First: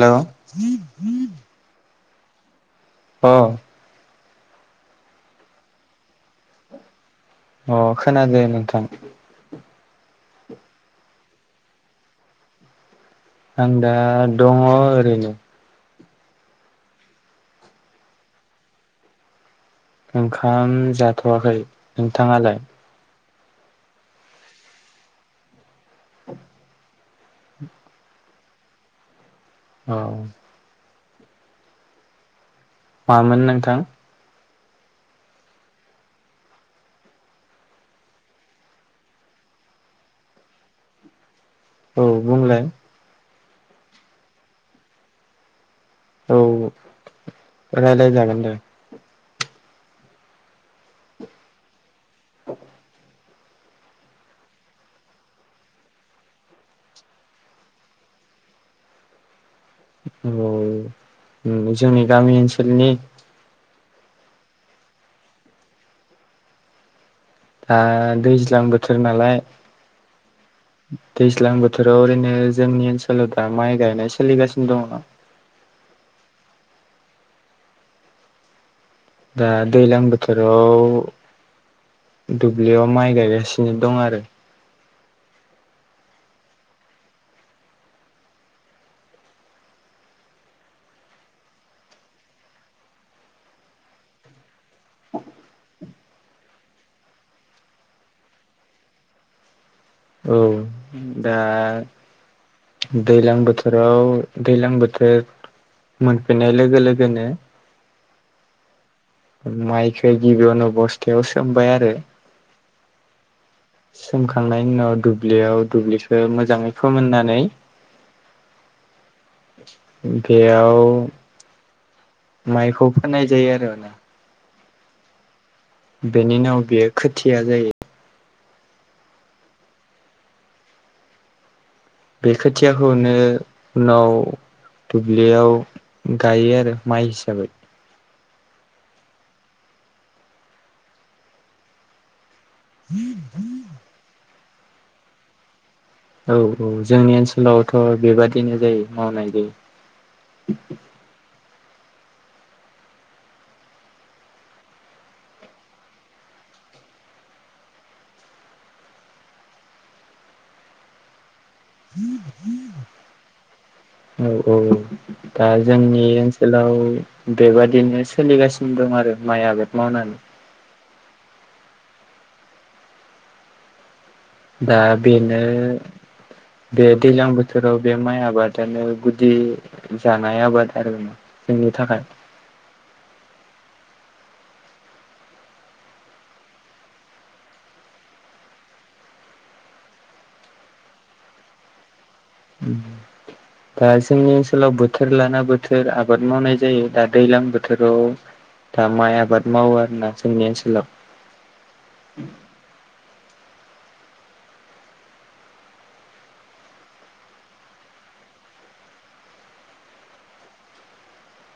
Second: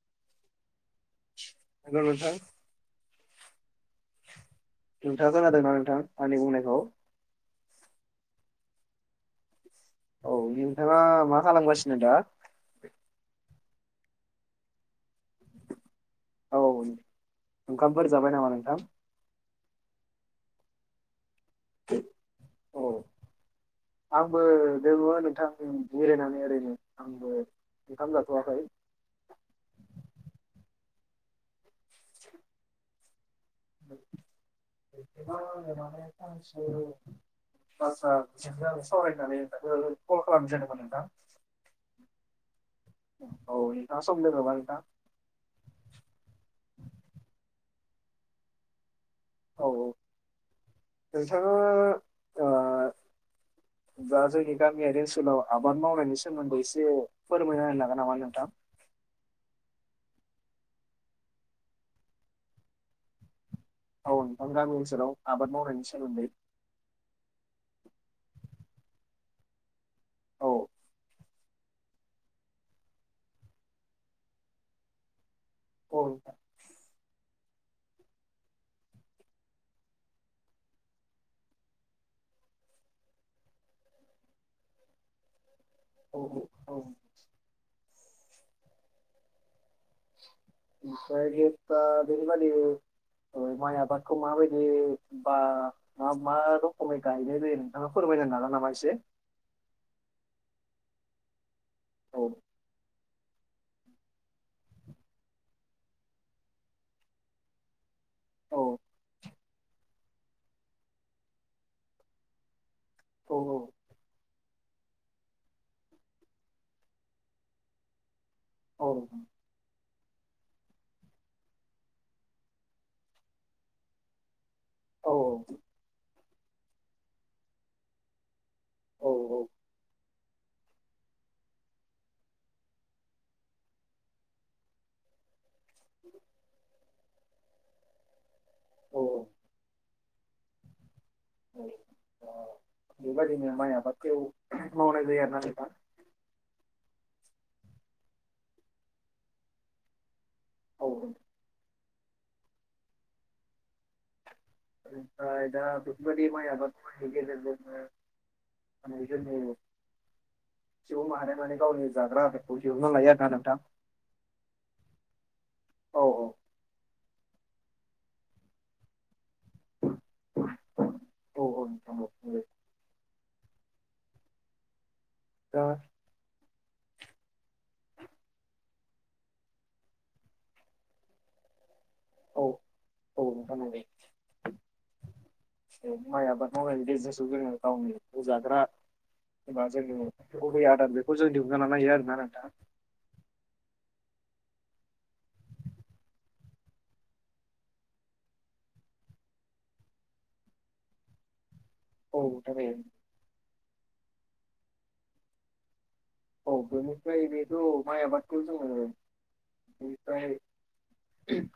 Hello. Hello नोंथां। अ। नोंथाङा खोनादों ना नोंथां आंनि बुंनायखौ? अ खोनादो नोंथां। औ नोंथाङा मा खालामगासिनो दा? आं दा दङ ओरैनो। औ ओंखामफोर जाबाय नामा नोंथां? ओंखाम जाथ'वाखै नोंथाङालाय? औ आंबो दोङो नोंथां जिरायनानै ओरैनो। आंबो ओंखाम जाथ'वाखै। अ। [inaudible] मामोन नोंथां? [unintelligible] आदसा [unintelligible] सावरायनानै नोंथांखो कल खालामनाय जादोमोन नोंथां। औ बुंलाय। औ नोंथाङा सम दोङोबा नोंथां? औ रायलायजागोन दे। औ औ नोंथाङा [inaudible] बा जोंनि गामियारि ओनसोलाव आबाद मावनायनि सोमोन्दै एसे फोरमायना होनो हागोन नामा नोंथां? औ जोंनि गामि ओनसोलनि टाउन बा गामि ओनसोलाव आबाद मावनायनि सोमोन्दै आ दैज्लां बोथोर नालाय औ दैज्लां बोथोराव ओरैनो जोंनि ओनसोलाव दा माइ गायनाय सोलिगासिनो दङ। अ ओं दा दैलां बोथोराव दुब्लियाव माइ गायगासिनो दं आरो औ औ ओमफ्राय बे दा बेनिबादि ओ माइ आबादखौ माबायदि बा मा मा र'खमै गायनाय जायो नोंथाङा फोरमायना होनो हागोन नामा एसे औ दा औ दैलां बोथोराव दैज्लां बोथोर मोनफिननाय लोगो लोगोनो औ माइखो गिबिनो बस्थायाव सोमबाय आरो औ औ सोमखांनायनि उनाव दुब्लियाव दुब्लिखो मोजाङै फोमोननानै औ बेआव माइखौ फोननाय जायो आरोना औ औ बेनि उनाव बेयो खोथिया जायो औ औ बे खोथियाखौनो उनाव दुब्लियाव गायो आरो माइ हिसाबै औ औ ऐ ओ बेबायदिनो माइ आबादयाव मावनाय जायो आरो ना नोंथां औ औ जोंनि ओनसोलावथ' बेबादिनो जायो मावनाय जायो औ औ ओमफ्राय दा बेफोरबादि माय आबादफोरनि गेजेरजोंनो जिबनाव हानायमाने गावनि जाग्रा आदारखौ दिहुनना लायो आरोना नोंथां औ औ औ दा जोंनि औ औ ओनसोलाव बेबादिनो सोलिगासिनो दं आरो माइ आबाद मावनानै औ औ‌ नोंथां औ [unintelligible] दा बेनो दा बे दैलां बोथोराव बे माइ आबादानो गुदि जानाय आबाद आरोना जोंनि थाखाय औ औ नोंथां नले माय आबाद मावनायनि गेजेरजोंसो जोङो गावनि जाग्रा एबा जोंनि गुबै आदार बेखौ जों दिहुन्ना लानो हायो आरोना नोंथां प्राय जोंनि ओनसोलाव बोथोर लाना बोथोर आबाद मावनाय जायो दा दैलां बोथोराव दा माइ आबाद मावो आरो ना जोंनि ओनसोलाव औ दाबायां औ बेनिफ्राय बेथ' माइ आबादखौ जोङो बेनिफ्राय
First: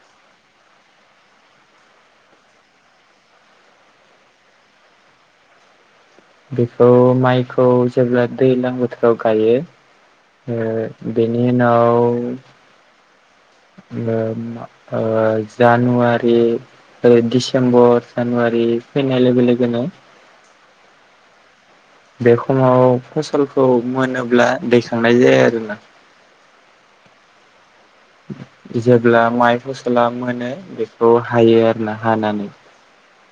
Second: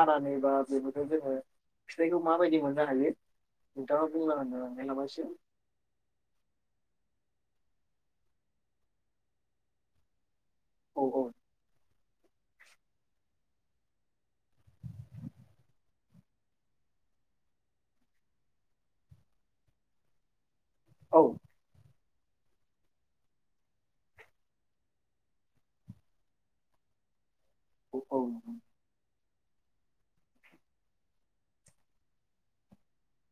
हानानै बा बेबोथ' जोङो फिथाइखौ माबायदि मोननो हायो नोथाङा बुंना होनो हानाय नामा एसे बेखौ माइखौ जेब्ला दैज्लां बोथोराव गायो औ ओ औ बे नि उनाव ओ जानुवारि बै डिसेम्बर जानुवारि फैनाय लोगो लोगोनो औ बे खमाव फसलखौ मोनोब्ला दैखांनाय जाया आरोना औ अ जेब्ला माइ फसला मोनो बेखौ हायो आरो ना हानानै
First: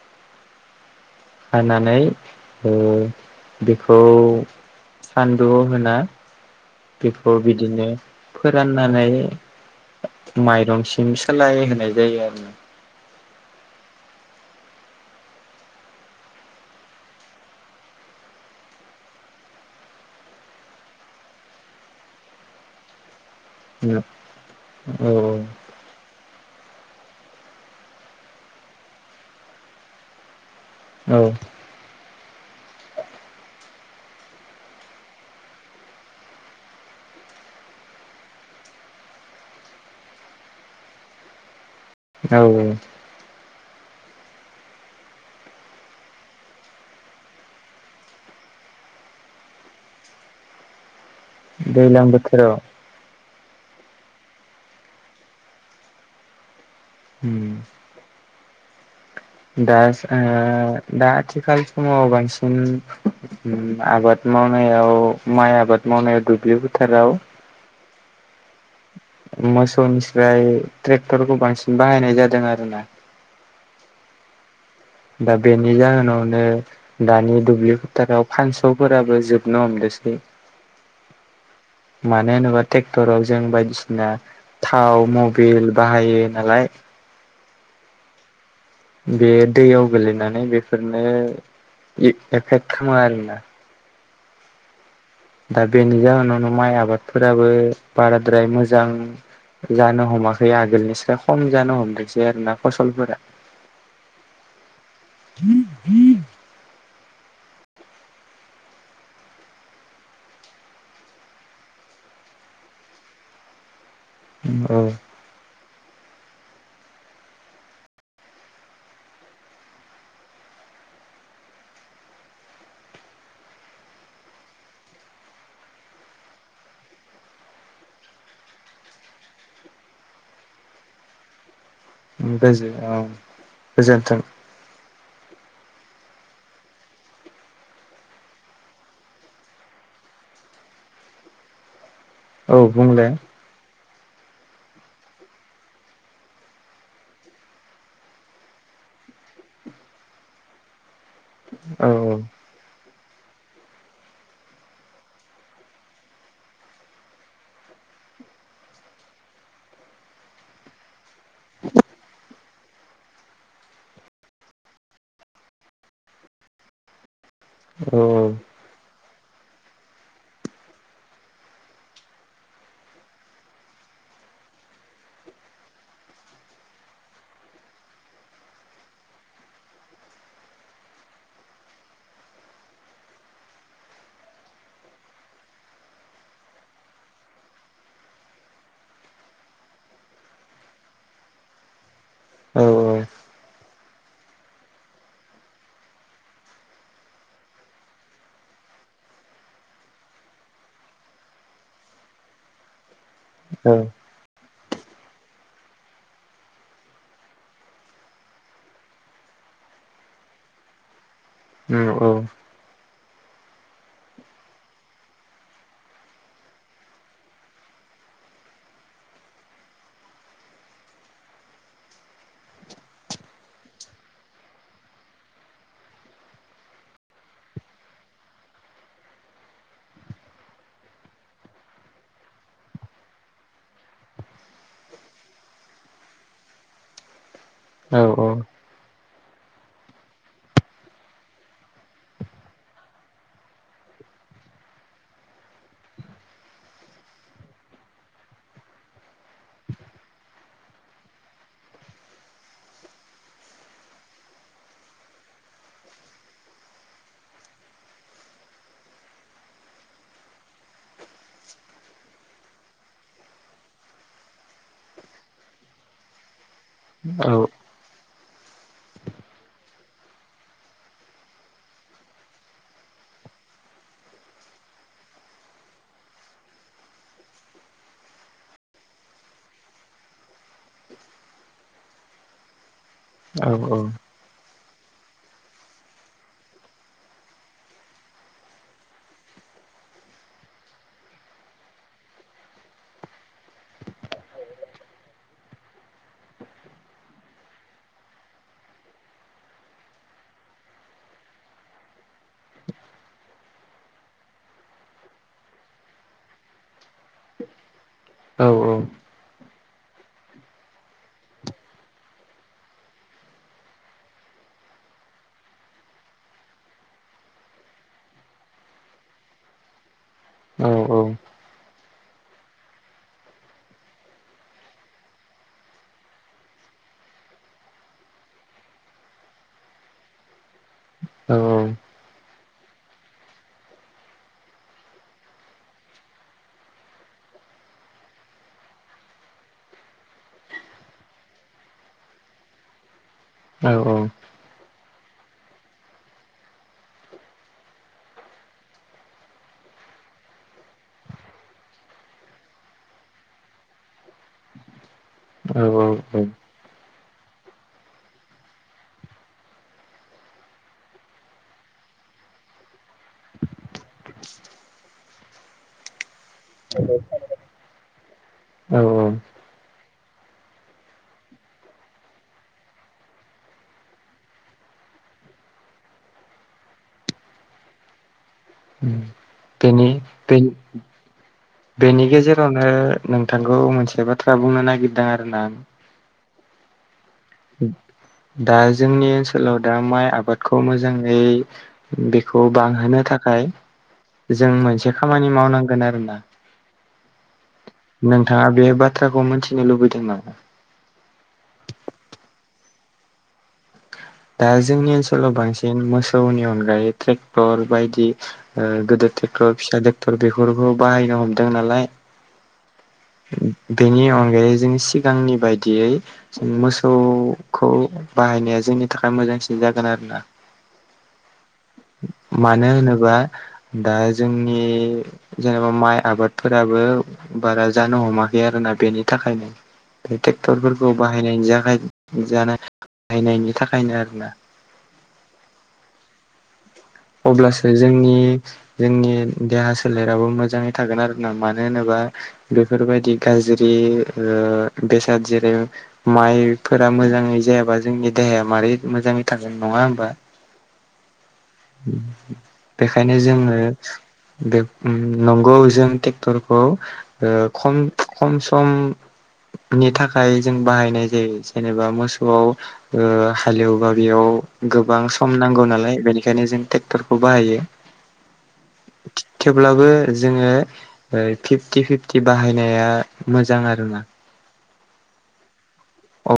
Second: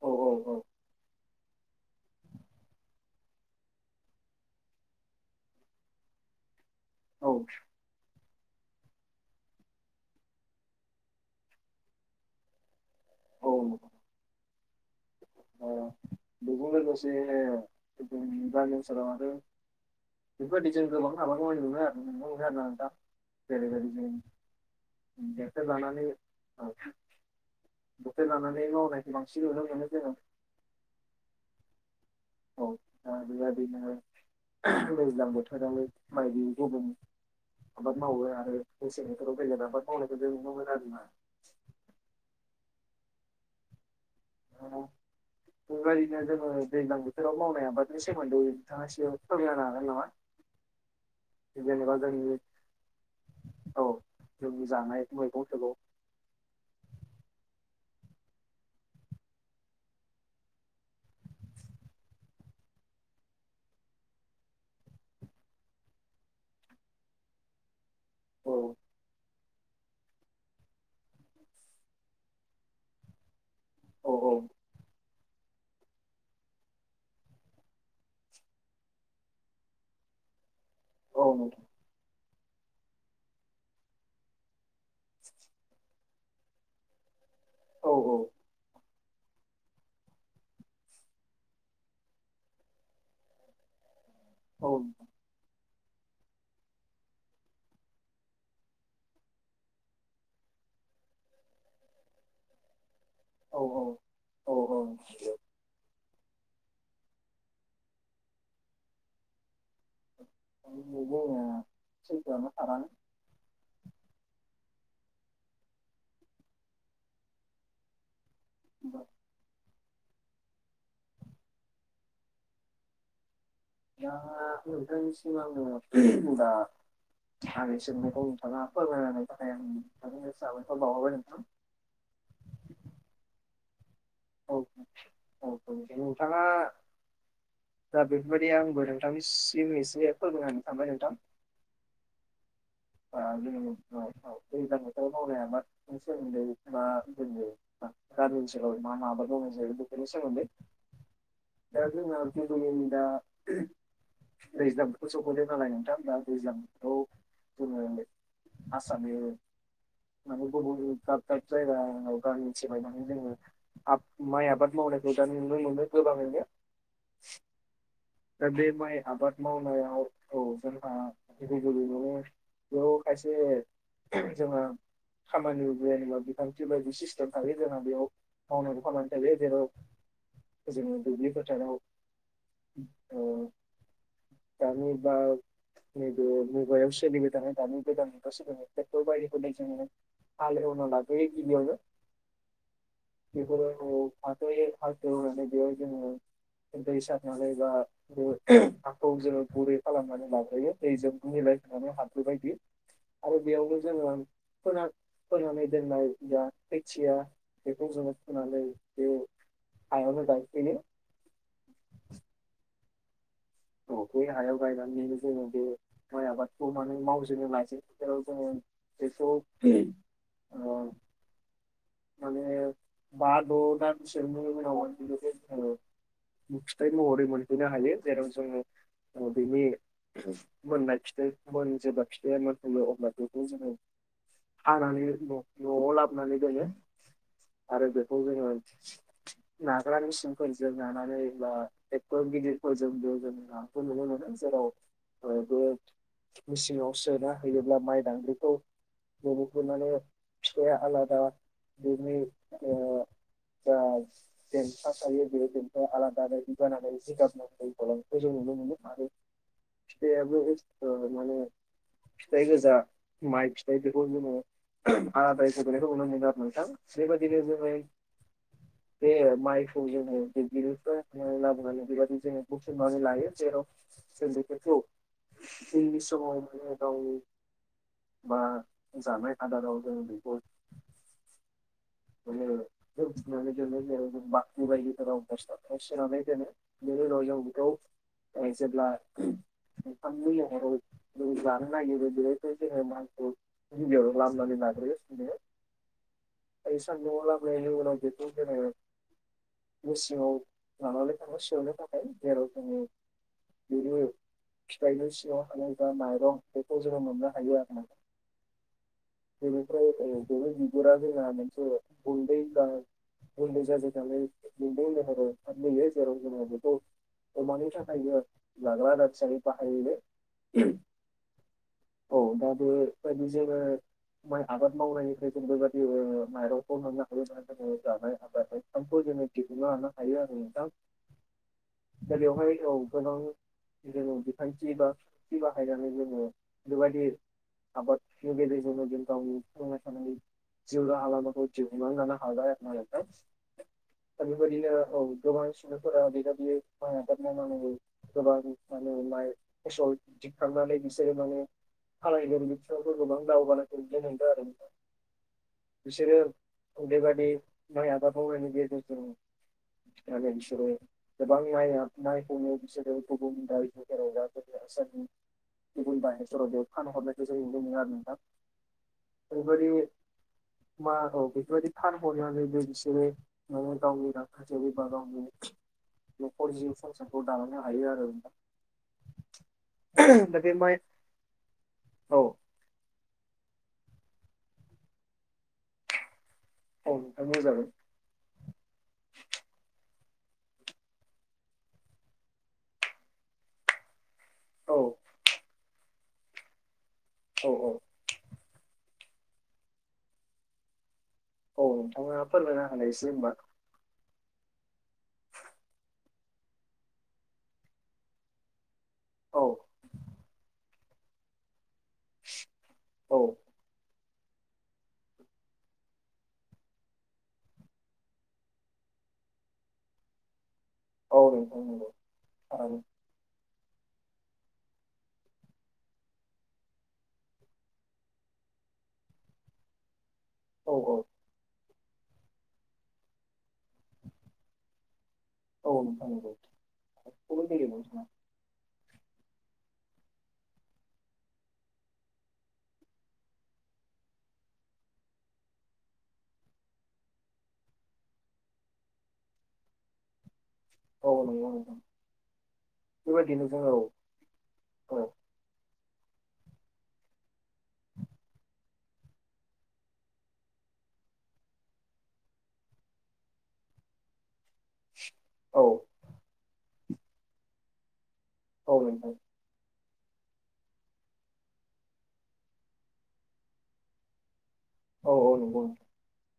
औ औ औ। हानानै ओ बेखौ सानदुआव होना औ बेखौ बिदिनो फोराननानै माइरंसिम सोलाय होनाय जायो आरो। औ। अ बेजों लोगोसेनि गामि ओनसोलाव आरो बिफोरबादि जों गोबां [unintelligible] जेरै बादि जों औ औ जेटफोर लानानै औ बोथोर लानानै मावनायखौ बांसिन नुनो मोनो जोङो। औ। औ दा बेबादिनो दैज्लां बोथोराव माइ [unintelligible] आबाद मावो आरो मेसें बोथोराव बेलेग आबाद मावनायखौ जों नुनो मोनो आरोना। औ औ। [inaudible] बेबायदिनो जोङो दैज्लां बोथोराव मावनाय हाबादनि सोमोन्दै नोंथाङा एसे फोरमायना होनो हागोन नामा? [inaudible] जेनेबा दैज्लां जोंनि बोथोराव औ जोंनि जानाय मैगं थाइगं उम‌। दा ओ दा आथिखाल समाव बांसिन उम आबाद मावनायाव माइ आबाद मावनायाव दुब्लि फोथाराव औ। मोसौनिस्राय ट्रेक्टरखौ बांसिन बाहायनाय जादों आरोना। औ औ। दा बेनि जाहोनावनो दानि दुब्लि फोथाराव फानसौफोराबो जोबनो हमदोसै। औ नंगौ। मानो होनोबा ट्रेक्टराव जों बायदिसिना थाव मबिल बाहायो नालाय। औ औ। बे दैयाव गोलैनानै बेफोरनो ए-एफेक्ट खामो आरोना। औ। दा बेनि जाहोनावनो माइ आबादफोराबो बाराद्राय मोजां जानो हमाखै आगोलनिसा खम जानो हमदोंसै आरो ना फसलफोरा। औ औ औ औ। [unintelligible] ओ। [inaudible] दा नोंथांनिसिम आङो दा आंनि सोंनायखौ नोंथाङा फोरमायना होनायनि थाखाय आं नोंथांनो साबायखर बाउहरबाय नोंथां। गोजो औ गोजोन्थों। औ औ बेनिखायनो नोंथाङा दा बेफोरबायदि आंबो नोंथांनिसिम एसे फोरमायना होनो सानबाय नोंथां। औ बुंलाय। [unintelligible] दैज्लां बोथोराव मावनाय आबादनि सोमोन्दै मा [unintelligible] गामि ओनसोलाव मा मा आबाद मावनाय जायो बेफोरनि सोमोन्दै दा औ जोङो गुबैयै दा दैज्लां बोथोर सफैबाय नालाय नोंथां दा दैज्लांखौ जोङो आसामनि [unintelligible] आब माइ आबाद मावनायखौ दा‌ नुनो मोनो गोबाङैनो। औ। दा बे माइ आबाद मावनायाव औ जोंहा गुबैयैनो बेयाव खायसे जोंहा खामानि जेनेबा बिथांखि बायदि सिस्टेम थायो जोंना बेयाव। मावनांगौ खामानि थायो जेराव जों दुब्लि फोथाराव औ गामि बा नैबे मुगायाव सोलिबाय थानाय दानि गोदान मुगा सोलिबाय थानाय [unintelligible] बायदिखौ जों हाल एवना लाग्रोयो गिबियावनो औ औ। बेफोरो न'आव [unintelligible] एवनानै बेयाव जोङो दै सार [unintelligible] ओ हाखौ जोङो गुरै खालामनानै लाग्रोयो दैजों मिलायहोनानै हाब्रु बायदि। आरो बेयावनो जोङो फोना फोनानै दोननाय जा खोथिया बेखौ जोङो फुनानै बे हायावनो गाय फैयो। औ औ औ [inaudible] औ बे हायाव गायनानैनो जोङो बे माइ आबादखौ माने मावजेननो लाजेननायाव जोङो बेखौ ओ माने बा द' दानसोनि उनाव [unintelligible] फिथाइ महरै मोनहैनो हायो जेराव जोङो ओ बिनि मोननाय फिथाइ मोन जेब्ला फिथाइया मोनफैयो अब्ला बेखौ जोङो हानानै न' न'आव लाबोनानै दोनो आरो औ बेखौ औ जोङो नाग्रा मिसिनफोरजों नानानै बा टेक्टर गिदिरफोरजोंबो जोंहा खौ नुनो मोनो। जेराव ओ बे मेसिंआव सोना हैयोब्ला माइ दांग्रिखौ बेनिख्रुइ माने फिथाइया आलादा बेनि ओ जा देन्था थायो बे देन्थाया आलादा [unintelligible] जानानै जिगाब [unintelligible] खौ जों नुनो मोनो आरो फिथाइयाबो ओ माने फिथाइ गोजा माइ फिथाइ बेखौ जोङो आलादायै गबोनायखौ नुनो मोनो आरो। नोंथां औ बेबादिनो जोङो बे माइखौ जोङो दुब्लिनिफ्राय हानानै लाबोनानै, बेबादि जों हुख्रेमनानै लायो। जेराव जों बेफोरखौ उननि समाव गावनि बा जानाय आदाराव जों बेखौ [unintelligible] दुलि बायदिफोराव, बस्थाफोराव सोनानै दानो बेनि उनाव जों बेखौ ओ जेब्ला ओंखामनि महराव जों जानो नागिरो बेयावथ' जोङो माइखौ गिबियावनो लामनानै लाग्रोयो जोङो। ओइ सान्दुङाव लामनायनि उनाव बिखौ जोङो मेसिङाव लानानै थाङो सौनो थाखाय जेराव जोङो बिनि फिथाइनि सिङाव थानाय जा माइरं बेखौ जोङो मोननो हायो आरो ना। औ औ। बेनिफ्राय ओ बिनि बिगुरा जोंहा मोनसे गुन्दै [unintelligible] गुन्दै जाजोबनानै गुन्दैनि महराव ओंखारबोयो जेराव जोङो बेखौ अमानि थाखायबो जाग्रा आदार हिसाबै बाहायनो ओ औ। औ दाबो बायदि जोङो माइ आबाद मावनायनिफ्राय जों बेबादि ओ माइरंखौ मोननो हायो [unintelligible] जोङो जानाय आदार [unintelligible] ओंखामखौ जों दिहुनना लानो हायो आरो नोंथां। औ। दा बेवहाय औ गोबां जोङो बिखान्थि बा थि बाहायनानै जोङो बेबायदि आबादनि गेजेरजोंनो गावनि थांना थानायनि जिउ राहालामाखौ दिहुनानै लानो हाबाय आरोना नोंथां औ औ। दा बेबायदिनो औ गोबां सिन्दाफोरा नै दा बियो माय आबाद मावनानैबो गोबां माने माइ फसल दिखांनानै बिसोरो माने खालाइबोर बिथिङावबो गोबां दावगानायखौ नुनो मोन्दों आरो नोंथां औ बिसोरो बेबादि माइ आबाद मावनाय गेजेरजों आरो बिसोरो गोबां माया मायखौनो बिसोरो गुबुननि दारै एबा गेजेराव आसारनि गुबुन बा शहराव फानहरनायखौ जों नुनो मोनोआरो नोंथां औ ओैरैबायदि मा औ बेफोरबायदि फानहरनानैबो बिसोरो [unintelligible] न'खर जिउ संसारखौ दालांनो हायो आरो नोंथां उम बेनि बेनि बे माइ बेनि औ गेजेरावनो ओ नोंथांखौ मोनसे बाथ्रा बुंनो नागिरदों आरोना आं औ नोंथां बुंजागोन दा जोंनि ओनसोलाव दा माइ आबादखौ मोजाङै बेखौ बांहोनो थाखाय जों औ मोनसे खामानि मावनांगोन आरोना औ औ। नोंथाङा बे बाथ्राखौ मिथिनो लुबैदों नामा? औ नोंथांङा फोरमायना होनाय एसे होमबा दा जोंनि ओनसोलाव बांसिन मोसौनि अनगायै ट्रेक्टर बायदि ओ गोदोर औ टेक्टर फिसा ट्रेक्टर बेफोरखौ बाहायनो हमदों नालाय औ। बेनि अनगायै जों सिगांनि बायदियै जों मोसौखौ बाहायनाया जोंनि थाखाय मोजांसिन जागोन आरोना औ नोंथां नंगौ मानो थारैनो होनोबा दा जोंनि जेनेबा माइ आबादफोराबो बारा जानो हमाखै आरोना बेनि थाखायनो बे औ ट्रेक्टरफोरखौ बाहायनायनि जानाय जानो हायनायनि थाखायनो आरोना औ नोंथां नंगौ। अब्लासो बेबायदिनो जोंनि जोंनि देहा सोलेराबो मोजाङै थागोन आरोना मानो होनोबा बेफोरबायदि गाज्रि ओ बेसाद जेरै माइफोरा मोजाङै जायाबा जोंनि देहाया मारै मोजाङै थागोन नङा होमबा औ नंगौ औ। बेखायनो जोंङो बेब उम औ नंगौ जों ट्रेक्टरखौ खम ओ खम सम नि थाखाय जों बाहायनाय जायो जेनेबा मोसौआव ओ हालेवबा बेयाव गोबां सम औ नांगौ नालाय बेनिखायनो जों ट्रेक्टरखौ बाहायो। औ नोंथां। थेवब्लाबो जोङो ओ फिफ्टि फिफ्टि बाहायनाया मोजां आरोना औ औ नंगौ